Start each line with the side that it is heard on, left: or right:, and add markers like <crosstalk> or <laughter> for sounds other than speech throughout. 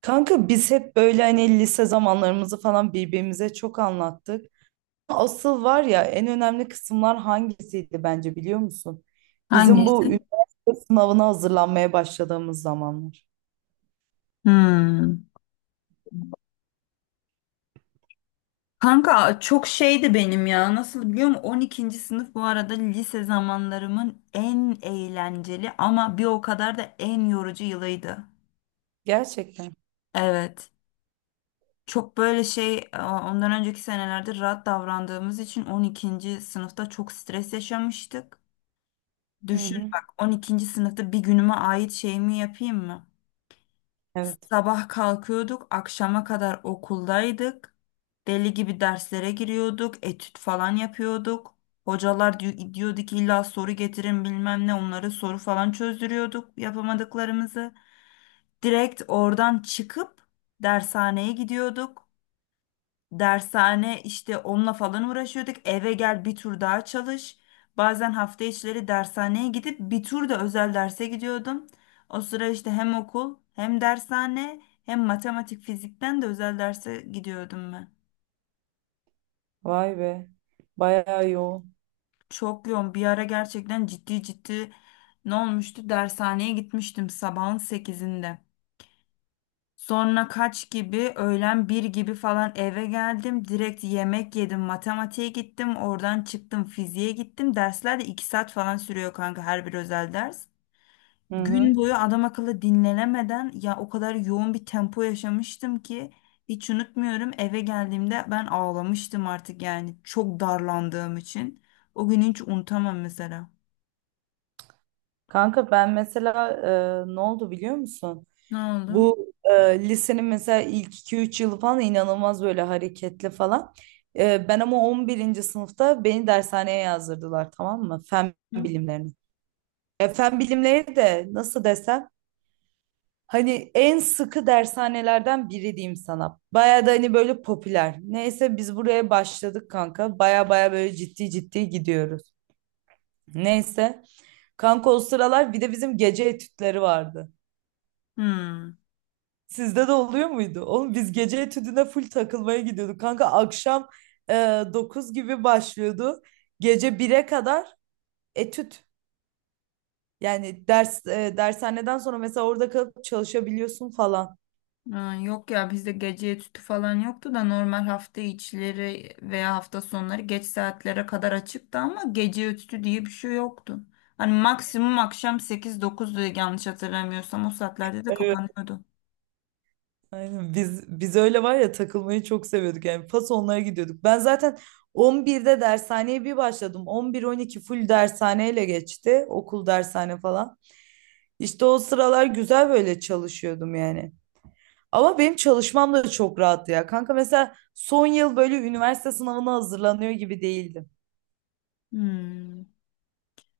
right: Kanka biz hep böyle hani lise zamanlarımızı falan birbirimize çok anlattık. Asıl var ya en önemli kısımlar hangisiydi bence biliyor musun? Bizim bu
left: Hangisi?
right: üniversite sınavına hazırlanmaya başladığımız zamanlar.
left: Hmm. Kanka çok şeydi benim ya. Nasıl biliyor musun? 12. sınıf bu arada lise zamanlarımın en eğlenceli ama bir o kadar da en yorucu yılıydı.
right: Gerçekten.
left: Evet. Çok böyle şey ondan önceki senelerde rahat davrandığımız için 12. sınıfta çok stres yaşamıştık.
right: Hı
left: Düşün
right: hı.
left: bak, 12. sınıfta bir günüme ait şeyimi yapayım mı?
right: Evet.
left: Sabah kalkıyorduk, akşama kadar okuldaydık. Deli gibi derslere giriyorduk, etüt falan yapıyorduk. Hocalar diyordu ki illa soru getirin bilmem ne, onları soru falan çözdürüyorduk yapamadıklarımızı. Direkt oradan çıkıp dershaneye gidiyorduk. Dershane işte, onunla falan uğraşıyorduk. Eve gel, bir tur daha çalış. Bazen hafta içleri dershaneye gidip bir tur da özel derse gidiyordum. O sıra işte hem okul, hem dershane, hem matematik fizikten de özel derse gidiyordum ben.
right: Vay be. Bayağı yoğun.
left: Çok yoğun bir ara, gerçekten ciddi ciddi, ne olmuştu? Dershaneye gitmiştim sabahın 8'inde. Sonra kaç gibi, öğlen bir gibi falan eve geldim. Direkt yemek yedim. Matematiğe gittim. Oradan çıktım. Fiziğe gittim. Dersler de 2 saat falan sürüyor kanka, her bir özel ders.
right: Hı hı.
left: Gün boyu adam akıllı dinlenemeden, ya o kadar yoğun bir tempo yaşamıştım ki hiç unutmuyorum. Eve geldiğimde ben ağlamıştım artık, yani çok darlandığım için. O günü hiç unutamam mesela.
right: Kanka ben mesela ne oldu biliyor musun?
left: Ne oldu?
right: Bu lisenin mesela ilk 2-3 yılı falan inanılmaz böyle hareketli falan. Ben ama 11. sınıfta beni dershaneye yazdırdılar, tamam mı? Fen
left: Hı?
right: bilimlerini. Fen bilimleri de nasıl desem hani en sıkı dershanelerden biri diyeyim sana. Baya da hani böyle popüler. Neyse biz buraya başladık kanka. Baya baya böyle ciddi ciddi gidiyoruz. Neyse. Kanka o sıralar bir de bizim gece etütleri vardı.
left: Hmm.
right: Sizde de oluyor muydu? Oğlum biz gece etüdüne full takılmaya gidiyorduk. Kanka akşam e, 9 gibi başlıyordu. Gece 1'e kadar etüt. Yani dershaneden sonra mesela orada kalıp çalışabiliyorsun falan.
left: Ha, yok ya, bizde gece etütü falan yoktu da normal hafta içleri veya hafta sonları geç saatlere kadar açıktı, ama gece etütü diye bir şey yoktu. Hani maksimum akşam 8-9 diye yanlış hatırlamıyorsam, o saatlerde de
right: Evet.
left: kapanıyordu.
right: Aynen. Biz öyle var ya takılmayı çok seviyorduk. Yani pas onlara gidiyorduk. Ben zaten 11'de dershaneye bir başladım. 11, 12 full dershaneyle geçti. Okul dershane falan. İşte o sıralar güzel böyle çalışıyordum yani. Ama benim çalışmam da çok rahattı ya. Kanka mesela son yıl böyle üniversite sınavına hazırlanıyor gibi değildim.
left: Hmm.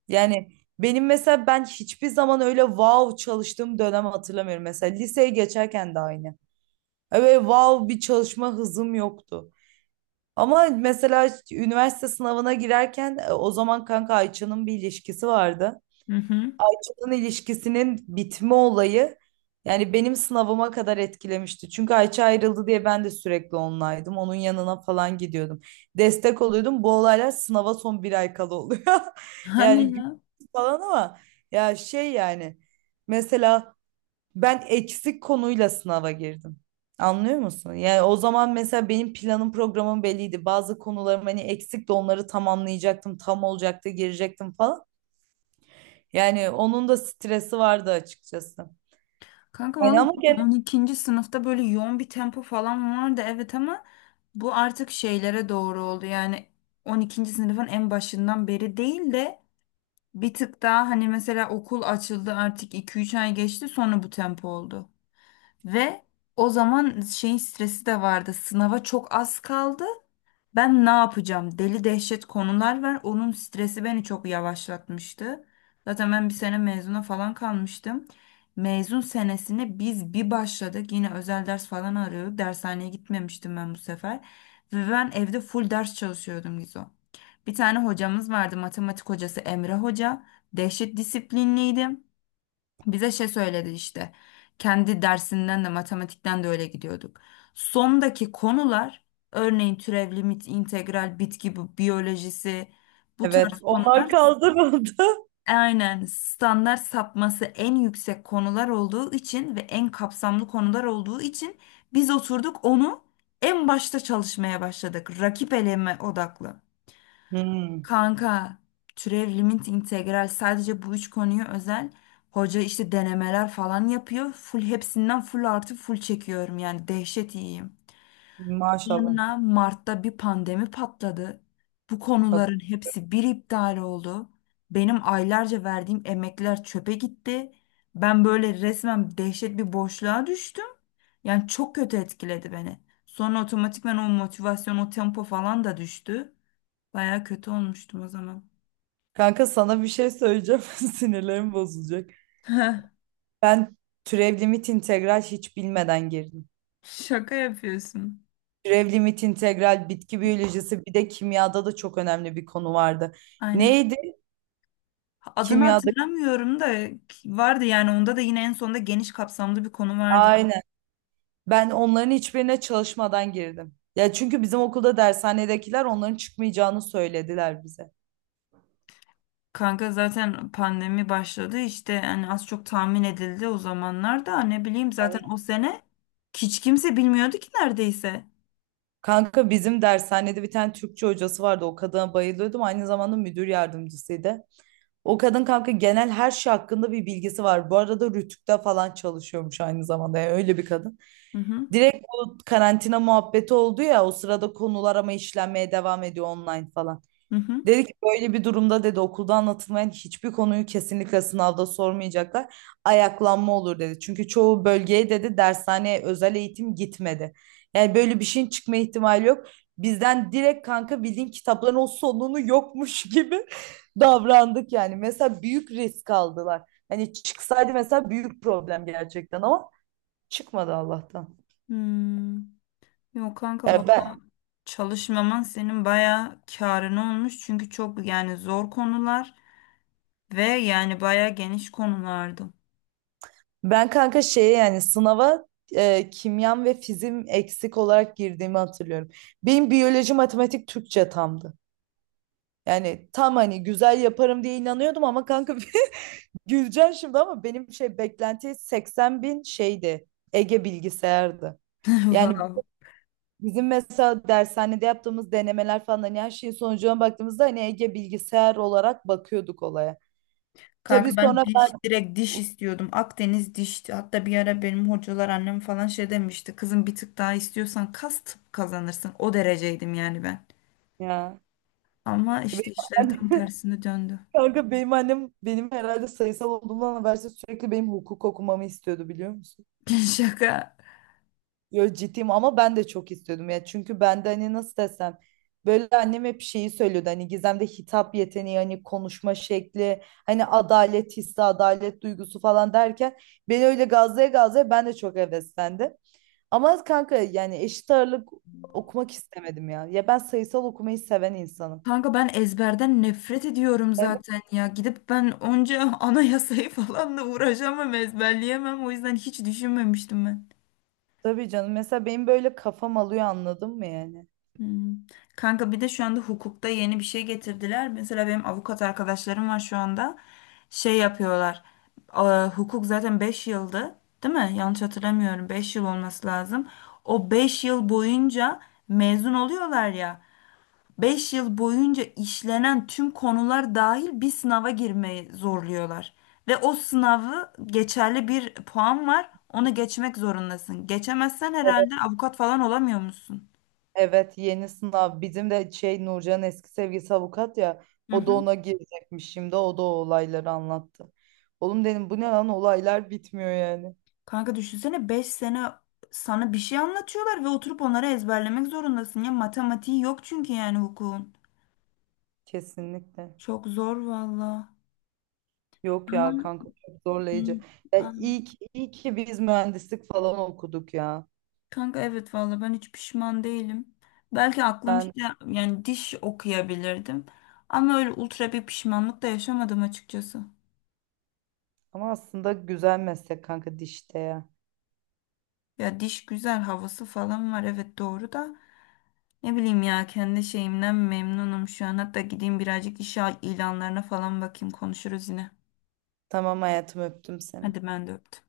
right: Yani benim mesela ben hiçbir zaman öyle wow çalıştığım dönem hatırlamıyorum. Mesela liseye geçerken de aynı. Öyle wow bir çalışma hızım yoktu. Ama mesela üniversite sınavına girerken o zaman kanka Ayça'nın bir ilişkisi vardı.
left: Hı hı. <laughs>
right: İnsan ilişkisinin bitme olayı yani benim sınavıma kadar etkilemişti. Çünkü Ayça ayrıldı diye ben de sürekli onlaydım. Onun yanına falan gidiyordum. Destek oluyordum. Bu olaylar sınava son bir ay kala oluyor. <laughs> Yani
left: Hani ya.
right: gülüyoruz falan ama ya şey yani mesela ben eksik konuyla sınava girdim. Anlıyor musun? Yani o zaman mesela benim planım programım belliydi. Bazı konularım hani eksik de onları tamamlayacaktım. Tam olacaktı girecektim falan. Yani onun da stresi vardı açıkçası.
left: Kanka
right: Yani
left: valla
right: ama gene
left: 12. sınıfta böyle yoğun bir tempo falan vardı, evet, ama bu artık şeylere doğru oldu. Yani 12. sınıfın en başından beri değil de bir tık daha, hani mesela okul açıldı, artık 2-3 ay geçti, sonra bu tempo oldu. Ve o zaman şeyin stresi de vardı. Sınava çok az kaldı. Ben ne yapacağım? Deli dehşet konular var. Onun stresi beni çok yavaşlatmıştı. Zaten ben bir sene mezuna falan kalmıştım. Mezun senesine biz bir başladık. Yine özel ders falan arıyorduk. Dershaneye gitmemiştim ben bu sefer. Ve ben evde full ders çalışıyordum Gizo. Bir tane hocamız vardı, matematik hocası Emre Hoca. Dehşet disiplinliydi. Bize şey söyledi işte. Kendi dersinden de, matematikten de öyle gidiyorduk. Sondaki konular, örneğin türev, limit, integral, bitki biyolojisi, bu
right: evet
left: tarz konular,
right: onlar kaldırıldı. <laughs>
left: aynen standart sapması en yüksek konular olduğu için ve en kapsamlı konular olduğu için, biz oturduk onu en başta çalışmaya başladık. Rakip eleme odaklı.
right: Hmm,
left: Kanka, türev, limit, integral, sadece bu üç konuyu özel. Hoca işte denemeler falan yapıyor. Full hepsinden full artı full çekiyorum, yani dehşet iyiyim.
right: maşallah.
left: Sonra Mart'ta bir pandemi patladı. Bu
right: Kad-
left: konuların hepsi bir iptal oldu. Benim aylarca verdiğim emekler çöpe gitti. Ben böyle resmen dehşet bir boşluğa düştüm. Yani çok kötü etkiledi beni. Sonra otomatikman o motivasyon, o tempo falan da düştü. Baya kötü olmuştum o zaman.
right: Kanka sana bir şey söyleyeceğim. <laughs> Sinirlerim bozulacak.
left: <laughs> Heh,
right: Ben türev limit integral hiç bilmeden girdim.
left: şaka yapıyorsun.
right: Türev limit integral bitki biyolojisi bir de kimyada da çok önemli bir konu vardı.
left: Aynen.
right: Neydi?
left: Adını
right: Kimyada.
left: hatırlamıyorum da vardı yani, onda da yine en sonunda geniş kapsamlı bir konu vardı.
right: Aynen. Ben onların hiçbirine çalışmadan girdim. Ya çünkü bizim okulda dershanedekiler onların çıkmayacağını söylediler bize.
left: Kanka zaten pandemi başladı işte, yani az çok tahmin edildi o zamanlarda, ne bileyim, zaten o sene hiç kimse bilmiyordu ki neredeyse.
right: Kanka bizim dershanede bir tane Türkçe hocası vardı. O kadına bayılıyordum. Aynı zamanda müdür yardımcısıydı. O kadın kanka genel her şey hakkında bir bilgisi var. Bu arada Rütük'te falan çalışıyormuş aynı zamanda. Yani öyle bir kadın.
left: Hı hı.
right: Direkt bu karantina muhabbeti oldu ya o sırada konular ama işlenmeye devam ediyor online falan.
left: Hı hı.
right: Dedi ki böyle bir durumda dedi okulda anlatılmayan hiçbir konuyu kesinlikle sınavda sormayacaklar. Ayaklanma olur dedi. Çünkü çoğu bölgeye dedi dershaneye özel eğitim gitmedi. Yani böyle bir şeyin çıkma ihtimali yok. Bizden direkt kanka bildiğin kitapların o sonunu yokmuş <laughs> gibi davrandık yani. Mesela büyük risk aldılar. Hani çıksaydı mesela büyük problem gerçekten ama çıkmadı Allah'tan.
left: Hmm. Yok kanka
right: Yani ben
left: vallahi, çalışmaman senin bayağı kârına olmuş, çünkü çok yani zor konular ve yani bayağı geniş konulardı.
right: Ben kanka şeye yani sınava kimyam ve fizim eksik olarak girdiğimi hatırlıyorum. Benim biyoloji, matematik, Türkçe tamdı. Yani tam hani güzel yaparım diye inanıyordum ama kanka <laughs> güleceksin şimdi ama benim şey beklenti 80 bin şeydi. Ege bilgisayardı.
left: <laughs>
right: Yani
left: Wow.
right: bizim mesela dershanede yaptığımız denemeler falan hani her şeyin sonucuna baktığımızda hani Ege bilgisayar olarak bakıyorduk olaya. Tabii
left: Kanka ben
right: sonra ben
left: diş, direkt diş istiyordum. Akdeniz dişti. Hatta bir ara benim hocalar, annem falan şey demişti. Kızım, bir tık daha istiyorsan kas tıp kazanırsın. O dereceydim yani ben.
right: ya.
left: Ama işte işler tam
right: <laughs>
left: tersine döndü.
right: Kanka benim annem benim herhalde sayısal olduğumdan habersiz sürekli benim hukuk okumamı istiyordu biliyor musun?
left: <laughs> Şaka.
right: Yo ciddiyim ama ben de çok istiyordum ya. Çünkü ben de hani nasıl desem böyle annem hep şeyi söylüyordu hani Gizem'de hitap yeteneği hani konuşma şekli hani adalet hissi adalet duygusu falan derken beni öyle gazlaya gazlaya ben de çok heveslendim. Ama kanka yani eşit ağırlık okumak istemedim ya. Ya ben sayısal okumayı seven insanım.
left: Kanka ben ezberden nefret ediyorum
right: Evet.
left: zaten ya. Gidip ben onca <laughs> anayasayı falan da uğraşamam, ezberleyemem. O yüzden hiç düşünmemiştim ben.
right: Tabii canım mesela benim böyle kafam alıyor anladın mı yani?
left: Hmm. Kanka bir de şu anda hukukta yeni bir şey getirdiler. Mesela benim avukat arkadaşlarım var şu anda. Şey yapıyorlar. Aa, hukuk zaten 5 yıldı, değil mi? Yanlış hatırlamıyorum, 5 yıl olması lazım. O 5 yıl boyunca mezun oluyorlar ya. 5 yıl boyunca işlenen tüm konular dahil bir sınava girmeyi zorluyorlar. Ve o sınavı geçerli bir puan var. Onu geçmek zorundasın. Geçemezsen
right: Evet,
left: herhalde avukat falan olamıyor musun?
right: evet yeni sınav. Bizim de şey Nurcan'ın eski sevgilisi avukat ya. O da ona girecekmiş şimdi. O da o olayları anlattı. Oğlum dedim bu ne lan olaylar bitmiyor yani.
left: Kanka düşünsene, 5 sene sana bir şey anlatıyorlar ve oturup onları ezberlemek zorundasın ya. Matematiği yok çünkü, yani hukukun.
right: Kesinlikle.
left: Çok zor valla.
right: Yok
left: Ama
right: ya kanka çok
left: hı,
right: zorlayıcı. Ya
left: aynen.
right: iyi ki, iyi ki biz mühendislik falan okuduk ya.
left: Kanka evet, valla ben hiç pişman değilim. Belki aklım
right: Ben
left: işte, yani diş okuyabilirdim. Ama öyle ultra bir pişmanlık da yaşamadım açıkçası.
right: ama aslında güzel meslek kanka dişte ya.
left: Ya diş güzel havası falan var, evet doğru da. Ne bileyim ya, kendi şeyimden memnunum şu an. Hatta gideyim birazcık iş ilanlarına falan bakayım, konuşuruz yine.
right: Tamam hayatım öptüm seni.
left: Hadi ben de öptüm.